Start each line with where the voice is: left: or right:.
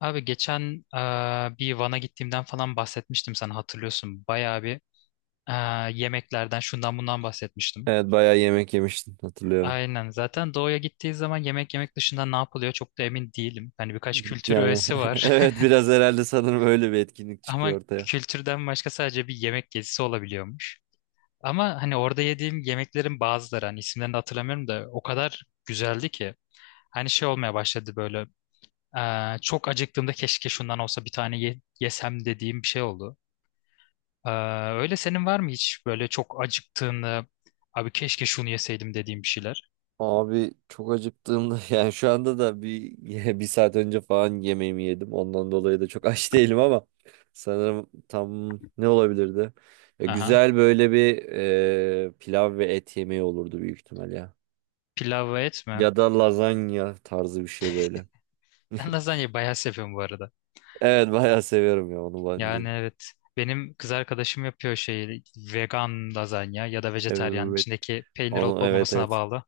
left: Abi geçen bir Van'a gittiğimden falan bahsetmiştim sana, hatırlıyorsun. Bayağı bir e, yemeklerden şundan bundan bahsetmiştim.
right: Evet bayağı yemek yemiştim hatırlıyorum.
left: Aynen, zaten doğuya gittiği zaman yemek yemek dışında ne yapılıyor çok da emin değilim. Hani birkaç kültür
right: Yani
left: öğesi var.
right: evet biraz herhalde sanırım öyle bir etkinlik
left: Ama
right: çıkıyor ortaya.
left: kültürden başka sadece bir yemek gezisi olabiliyormuş. Ama hani orada yediğim yemeklerin bazıları, hani isimlerini de hatırlamıyorum da, o kadar güzeldi ki. Hani şey olmaya başladı böyle, çok acıktığımda keşke şundan olsa bir tane yesem dediğim bir şey oldu. Ee, Öyle senin var mı hiç böyle çok acıktığını, abi keşke şunu yeseydim dediğim bir şeyler?
right: Abi çok acıktığımda yani şu anda da bir bir saat önce falan yemeğimi yedim. Ondan dolayı da çok aç değilim ama sanırım tam ne olabilirdi? Ya
left: Aha.
right: güzel böyle bir pilav ve et yemeği olurdu büyük ihtimal ya.
left: Pilav ve et mi?
right: Ya da lazanya tarzı bir şey böyle.
left: Sen lazanyayı bayağı seviyorum bu arada.
right: Evet bayağı seviyorum ya onu
left: Yani
right: ben.
left: evet. Benim kız arkadaşım yapıyor şey, vegan lazanya ya da vejetaryen,
right: Evet.
left: içindeki peynir olup
right: Onu, evet,
left: olmamasına
right: evet.
left: bağlı.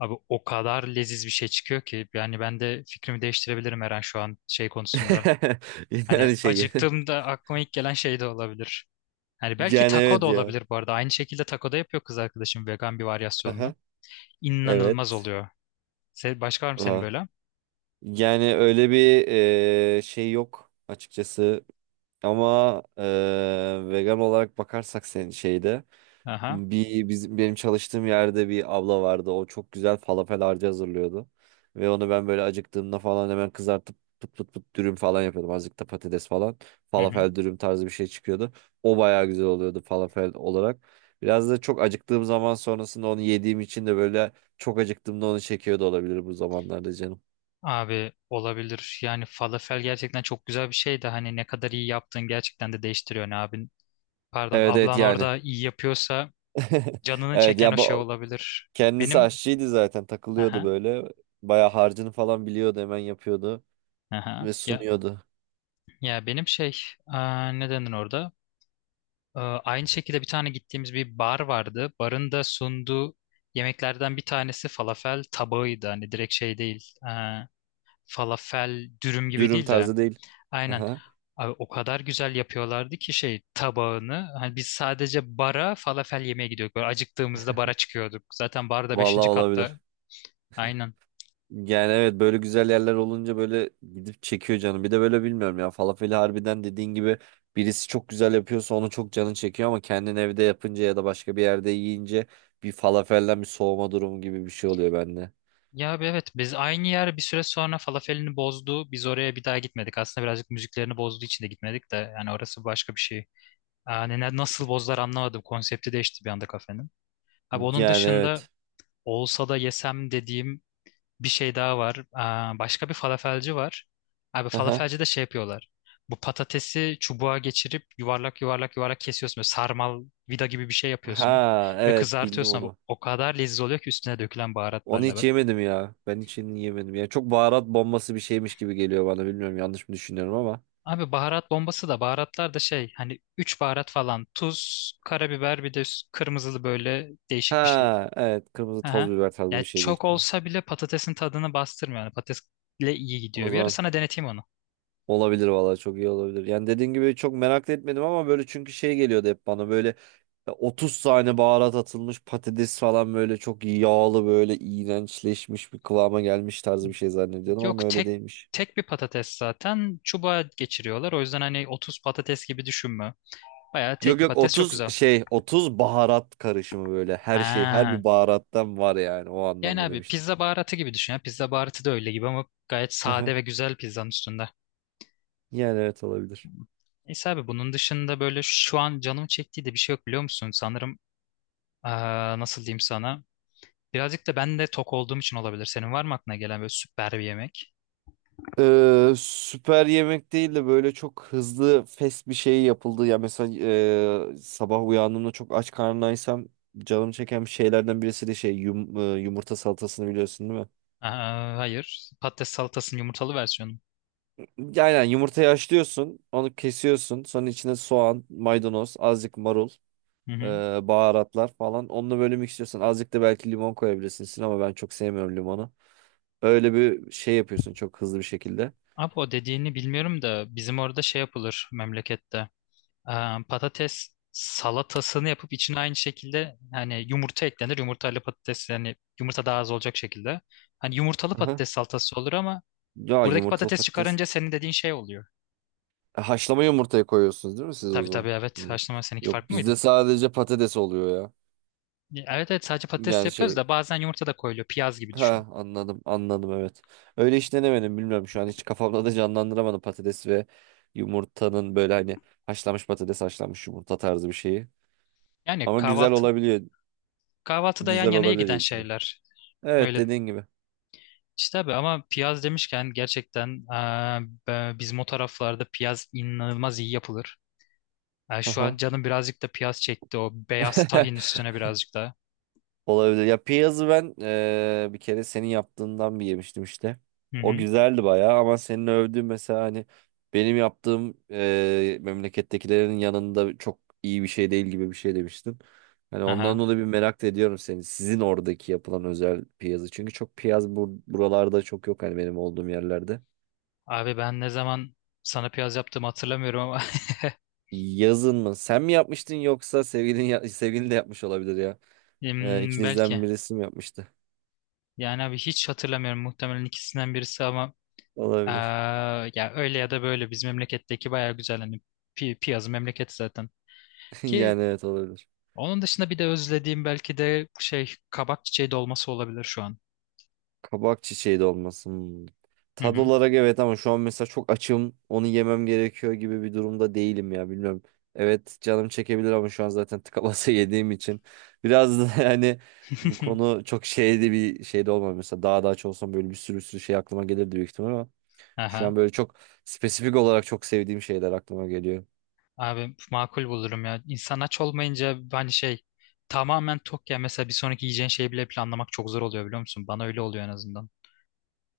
left: Abi o kadar leziz bir şey çıkıyor ki, yani ben de fikrimi değiştirebilirim her an şu an şey konusunda. Hani
right: Yani şey.
left: acıktığımda aklıma ilk gelen şey de olabilir. Hani belki
right: Yani
left: taco da
right: evet ya.
left: olabilir bu arada. Aynı şekilde taco da yapıyor kız arkadaşım, vegan bir varyasyonunu.
right: Haha.
left: İnanılmaz
right: Evet.
left: oluyor. Başka var mı senin
right: Aa.
left: böyle?
right: Yani öyle bir şey yok açıkçası. Ama vegan olarak bakarsak senin şeyde.
left: Aha.
right: Bizim benim çalıştığım yerde bir abla vardı. O çok güzel falafel harcı hazırlıyordu. Ve onu ben böyle acıktığımda falan hemen kızartıp pıt pıt pıt dürüm falan yapıyordum. Azıcık da patates falan.
left: Hı hı.
right: Falafel dürüm tarzı bir şey çıkıyordu. O bayağı güzel oluyordu falafel olarak. Biraz da çok acıktığım zaman sonrasında onu yediğim için de böyle çok acıktığımda onu çekiyordu, olabilir bu zamanlarda canım.
left: Abi olabilir. Yani falafel gerçekten çok güzel bir şey de, hani ne kadar iyi yaptığın gerçekten de değiştiriyor ne abin. Pardon,
right: Evet, evet
left: ablan
right: yani.
left: orada iyi yapıyorsa canını
right: Evet
left: çeken o
right: ya,
left: şey
right: bu
left: olabilir.
right: kendisi
left: Benim
right: aşçıydı, zaten takılıyordu
left: aha,
right: böyle. Bayağı harcını falan biliyordu, hemen yapıyordu
left: aha.
right: ve
left: Ya
right: sunuyordu.
left: ya benim şey, ne denir orada? Aynı şekilde bir tane gittiğimiz bir bar vardı. Barın da sunduğu yemeklerden bir tanesi falafel tabağıydı. Hani direkt şey değil, falafel dürüm gibi
right: Dürüm
left: değil de.
right: tarzı değil.
left: Aynen.
right: Aha.
left: Abi o kadar güzel yapıyorlardı ki şey tabağını. Hani biz sadece bara falafel yemeye gidiyorduk. Böyle acıktığımızda bara çıkıyorduk. Zaten bar da
right: Vallahi
left: beşinci
right: olabilir.
left: katta. Aynen.
right: Yani evet, böyle güzel yerler olunca böyle gidip çekiyor canım. Bir de böyle bilmiyorum ya, falafeli harbiden dediğin gibi birisi çok güzel yapıyorsa onu çok canın çekiyor, ama kendin evde yapınca ya da başka bir yerde yiyince bir falafelden bir soğuma durumu gibi bir şey oluyor bende.
left: Ya abi evet, biz aynı yer bir süre sonra falafelini bozdu. Biz oraya bir daha gitmedik. Aslında birazcık müziklerini bozduğu için de gitmedik de. Yani orası başka bir şey. Yani nasıl bozdular anlamadım. Konsepti değişti bir anda kafenin. Abi onun
right: Yani
left: dışında
right: evet.
left: olsa da yesem dediğim bir şey daha var. Başka bir falafelci var. Abi
right: Aha.
left: falafelci de şey yapıyorlar. Bu patatesi çubuğa geçirip yuvarlak yuvarlak yuvarlak kesiyorsun. Böyle sarmal, vida gibi bir şey yapıyorsun.
right: Ha
left: Ve
right: evet, bildim
left: kızartıyorsun abi.
right: onu.
left: O kadar lezzetli oluyor ki üstüne dökülen
right: Onu
left: baharatlarla.
right: hiç yemedim ya. Ben hiç yemedim. Ya çok baharat bombası bir şeymiş gibi geliyor bana. Bilmiyorum, yanlış mı düşünüyorum ama.
left: Abi baharat bombası da, baharatlar da şey, hani 3 baharat falan. Tuz, karabiber, bir de kırmızılı böyle değişik bir şey.
right: Ha evet, kırmızı toz
left: Aha.
right: biber tarzı bir
left: Yani
right: şey büyük.
left: çok olsa bile patatesin tadını bastırmıyor. Yani patatesle iyi
right: O
left: gidiyor. Bir ara
right: zaman
left: sana deneteyim onu.
right: olabilir vallahi, çok iyi olabilir. Yani dediğin gibi çok merak da etmedim ama böyle, çünkü şey geliyordu hep bana böyle 30 tane baharat atılmış patates falan, böyle çok yağlı, böyle iğrençleşmiş bir kıvama gelmiş tarzı bir şey zannediyordum
left: Yok,
right: ama öyle
left: tek
right: değilmiş.
left: tek bir patates zaten çubuğa geçiriyorlar. O yüzden hani 30 patates gibi düşünme. Bayağı tek
right: Yok
left: bir
right: yok
left: patates, çok
right: 30
left: güzel.
right: şey, 30 baharat karışımı, böyle her şey, her
left: Ha.
right: bir baharattan var, yani o
left: Yani
right: anlamda
left: abi
right: demiştim.
left: pizza baharatı gibi düşün ya. Pizza baharatı da öyle gibi ama gayet sade ve güzel pizzanın üstünde.
right: Yani evet, olabilir.
left: Neyse abi, bunun dışında böyle şu an canım çektiği de bir şey yok, biliyor musun? Sanırım eee, nasıl diyeyim sana? Birazcık da ben de tok olduğum için olabilir. Senin var mı aklına gelen böyle süper bir yemek?
right: Süper yemek değil de böyle çok hızlı fast bir şey yapıldı. Ya mesela sabah uyandığımda çok aç karnındaysam canım çeken bir şeylerden birisi de şey yumurta salatasını biliyorsun değil mi?
left: Hayır. Patates salatasının yumurtalı versiyonu.
right: Aynen, yumurtayı haşlıyorsun, onu kesiyorsun. Sonra içine soğan, maydanoz, azıcık marul,
left: Hı
right: e,
left: hı.
right: baharatlar falan. Onunla böyle mixliyorsun. Azıcık da belki limon koyabilirsin ama ben çok sevmiyorum limonu. Öyle bir şey yapıyorsun çok hızlı bir şekilde.
left: Abi o dediğini bilmiyorum da bizim orada şey yapılır memlekette. Ee, Patates salatasını yapıp içine aynı şekilde hani yumurta eklenir. Yumurtalı patates, yani yumurta daha az olacak şekilde. Hani yumurtalı
right: Aha.
left: patates salatası olur ama
right: Ya
left: buradaki
right: yumurtalı
left: patates
right: patates.
left: çıkarınca senin dediğin şey oluyor.
right: Haşlama yumurtaya koyuyorsunuz değil mi siz o
left: Tabii tabii,
right: zaman?
left: evet,
right: Hı.
left: haşlama. Seninki
right: Yok,
left: farklı mıydı?
right: bizde sadece patates oluyor ya.
left: Evet, evet, sadece patates
right: Yani
left: yapıyoruz
right: şey,
left: da bazen yumurta da koyuluyor. Piyaz gibi düşün.
right: ha anladım, anladım, evet. Öyle hiç denemedim, bilmiyorum, şu an hiç kafamda da canlandıramadım patates ve yumurtanın böyle, hani haşlanmış patates, haşlanmış yumurta tarzı bir şeyi.
left: Yani
right: Ama güzel olabiliyor.
left: kahvaltıda yan
right: Güzel
left: yanaya
right: olabilir
left: giden
right: diye düşünüyorum.
left: şeyler.
right: Evet,
left: Öyle.
right: dediğin gibi.
left: İşte abi, ama piyaz demişken gerçekten bizim o taraflarda piyaz inanılmaz iyi yapılır. Yani şu an
right: Aha.
left: canım birazcık da piyaz çekti, o beyaz tahin üstüne birazcık da.
right: Olabilir. Ya piyazı ben bir kere senin yaptığından bir yemiştim işte.
left: Hı
right: O
left: hı.
right: güzeldi bayağı, ama senin övdüğün mesela, hani benim yaptığım memlekettekilerin yanında çok iyi bir şey değil gibi bir şey demiştin. Hani ondan
left: Aha.
right: dolayı bir merak da ediyorum seni. Sizin oradaki yapılan özel piyazı. Çünkü çok piyaz buralarda çok yok, hani benim olduğum yerlerde.
left: Abi ben ne zaman sana piyaz yaptığımı hatırlamıyorum ama
right: Yazın mı? Sen mi yapmıştın yoksa sevgilin sevgilin de yapmış olabilir ya. İkinizden
left: belki.
right: birisi mi yapmıştı?
left: Yani abi hiç hatırlamıyorum, muhtemelen ikisinden birisi ama eee,
right: Olabilir.
left: ya öyle ya da böyle bizim memleketteki bayağı güzel, hani piyazı memleket zaten. Ki
right: Yani evet, olabilir.
left: onun dışında bir de özlediğim belki de şey, kabak çiçeği dolması olabilir şu an.
right: Kabak çiçeği de olmasın.
left: Hı
right: Tad
left: hı.
right: olarak evet, ama şu an mesela çok açım. Onu yemem gerekiyor gibi bir durumda değilim ya, bilmiyorum. Evet, canım çekebilir ama şu an zaten tıka basa yediğim için. Biraz da yani bu konu çok şeyde, bir şeyde olmam. Mesela daha da aç olsam böyle bir sürü şey aklıma gelirdi büyük ihtimal ama. Şu an
left: Aha.
right: böyle çok spesifik olarak çok sevdiğim şeyler aklıma geliyor.
left: Abi makul bulurum ya. İnsan aç olmayınca hani şey, tamamen tok ya, mesela bir sonraki yiyeceğin şeyi bile planlamak çok zor oluyor, biliyor musun? Bana öyle oluyor en azından.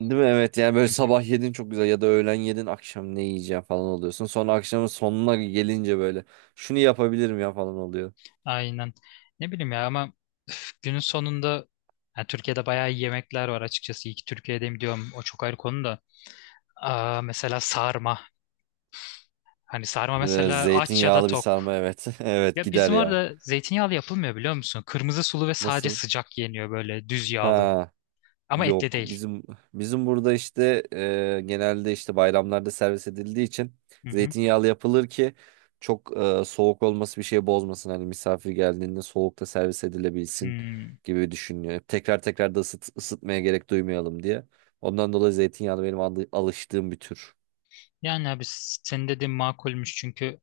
right: Değil mi? Evet, yani böyle
left: Hı hı.
right: sabah yedin çok güzel, ya da öğlen yedin akşam ne yiyeceğim falan oluyorsun. Sonra akşamın sonuna gelince böyle şunu yapabilirim ya falan oluyor.
left: Aynen. Ne bileyim ya, ama üf, günün sonunda yani Türkiye'de bayağı iyi yemekler var açıkçası. İyi ki Türkiye'deyim diyorum. O çok ayrı konu da. Mesela sarma. Hani sarma mesela, aç ya da
right: Zeytinyağlı bir
left: tok.
right: sarma, evet. Evet,
left: Ya
right: gider
left: bizim
right: ya.
left: orada zeytinyağlı yapılmıyor, biliyor musun? Kırmızı sulu ve sadece
right: Nasıl?
left: sıcak yeniyor, böyle düz yağlı.
right: Ha
left: Ama etli
right: yok.
left: değil.
right: Bizim burada işte genelde işte bayramlarda servis edildiği için zeytinyağlı yapılır ki çok soğuk olması bir şey bozmasın. Hani misafir geldiğinde soğukta servis edilebilsin
left: Hmm.
right: gibi düşünüyor. Tekrar tekrar da ısıt, ısıtmaya gerek duymayalım diye. Ondan dolayı zeytinyağlı benim alıştığım bir tür.
left: Yani abi senin dediğin makulmüş çünkü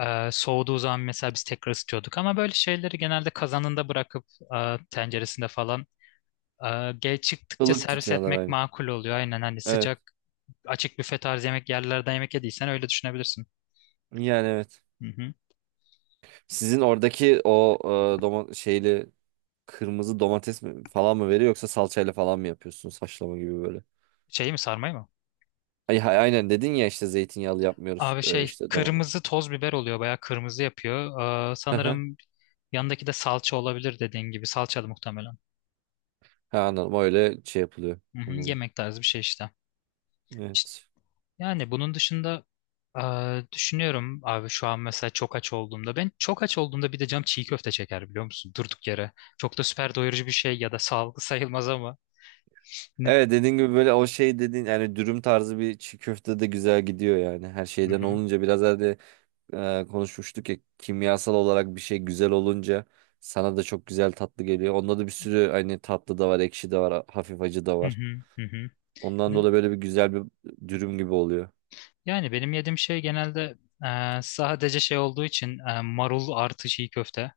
left: soğuduğu zaman mesela biz tekrar ısıtıyorduk ama böyle şeyleri genelde kazanında bırakıp tenceresinde falan geç çıktıkça
right: Ilık
left: servis
right: tutuyorlar
left: etmek
right: aynı.
left: makul oluyor. Aynen, hani
right: Evet.
left: sıcak açık büfe tarzı yemek yerlerden yemek yediysen öyle düşünebilirsin.
right: Yani evet.
left: Hı hı.
right: Sizin oradaki o domates şeyli, kırmızı domates mi falan mı veriyor yoksa salçayla falan mı yapıyorsunuz haşlama gibi böyle.
left: Şey mi, sarmayı mı?
right: Ay, aynen dedin ya işte zeytinyağlı yapmıyoruz,
left: Abi şey,
right: işte domates.
left: kırmızı toz biber oluyor, bayağı kırmızı yapıyor. Sanırım yanındaki de salça olabilir, dediğin gibi salçalı muhtemelen.
right: Ha, anladım, öyle şey yapılıyor.
left: Hı hı.
right: Anladım.
left: Yemek tarzı bir şey işte.
right: Evet.
left: Yani bunun dışında düşünüyorum abi, şu an mesela çok aç olduğumda, ben çok aç olduğumda bir de cam çiğ köfte çeker, biliyor musun? Durduk yere. Çok da süper doyurucu bir şey ya da sağlıklı sayılmaz ama. Ne-
right: Evet dediğin gibi böyle, o şey dediğin yani dürüm tarzı bir çiğ köfte de güzel gidiyor yani. Her
left: Hı
right: şeyden
left: hı,
right: olunca, biraz evvel de konuşmuştuk ya, kimyasal olarak bir şey güzel olunca sana da çok güzel, tatlı geliyor. Onda da bir sürü hani tatlı da var, ekşi de var, hafif acı da
left: hı
right: var.
left: hı, hı hı.
right: Ondan
left: Ne-
right: dolayı böyle bir güzel bir dürüm gibi oluyor.
left: Yani benim yediğim şey genelde sadece şey olduğu için marul artı çiğ köfte.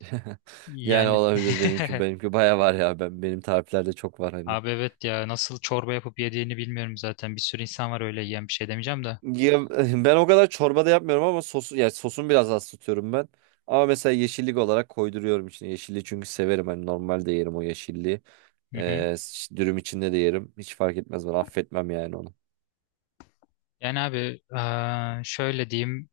right: Yani
left: Yani
right: olabilir, benimki benimki baya var ya, ben benim tariflerde çok var hani.
left: abi evet ya, nasıl çorba yapıp yediğini bilmiyorum zaten. Bir sürü insan var öyle yiyen, bir şey demeyeceğim de.
right: Ya, ben o kadar çorba da yapmıyorum ama sosu, yani sosun biraz az tutuyorum ben. Ama mesela yeşillik olarak koyduruyorum içine. Yeşilliği çünkü severim hani, normalde yerim o yeşilliği.
left: Hı hı.
right: Ee, Dürüm içinde de yerim. Hiç fark etmez bana, affetmem yani onu.
left: Yani abi şöyle diyeyim.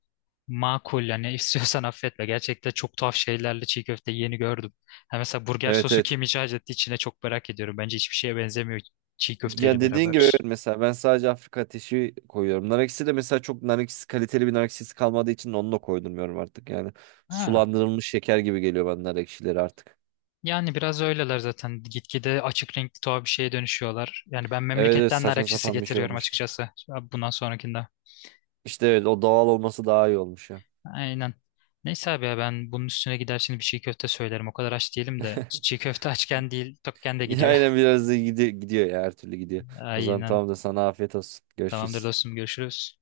left: Makul, yani istiyorsan affetme. Gerçekten çok tuhaf şeylerle çiğ köfte yeni gördüm. Ha, mesela burger
right: Evet,
left: sosu
right: evet.
left: kim icat etti içine, çok merak ediyorum. Bence hiçbir şeye benzemiyor çiğ
right: Ya
left: köfteyle
right: dediğin gibi
left: beraber.
right: evet, mesela ben sadece Afrika ateşi koyuyorum. Nar ekşisi de mesela çok, nar ekşisi kaliteli bir nar ekşisi kalmadığı için onu da koydurmuyorum artık yani.
left: Ha.
right: Sulandırılmış şeker gibi geliyor bana nar ekşileri artık.
left: Yani biraz öyleler zaten. Gitgide açık renkli tuhaf bir şeye dönüşüyorlar. Yani ben
right: Evet, evet,
left: memleketten nar
right: saçma
left: ekşisi
right: sapan bir şey
left: getiriyorum
right: olmuştu.
left: açıkçası. Abi bundan sonrakinde.
right: İşte evet, o doğal olması daha iyi olmuş ya.
left: Aynen. Neyse abi, ya ben bunun üstüne gider şimdi bir çiğ köfte söylerim. O kadar aç değilim de. Çiğ köfte açken değil, tokken de gidiyor.
right: Aynen, biraz da gidiyor ya, her türlü gidiyor. O zaman
left: Aynen.
right: tamam da, sana afiyet olsun.
left: Tamamdır
right: Görüşürüz.
left: dostum, görüşürüz.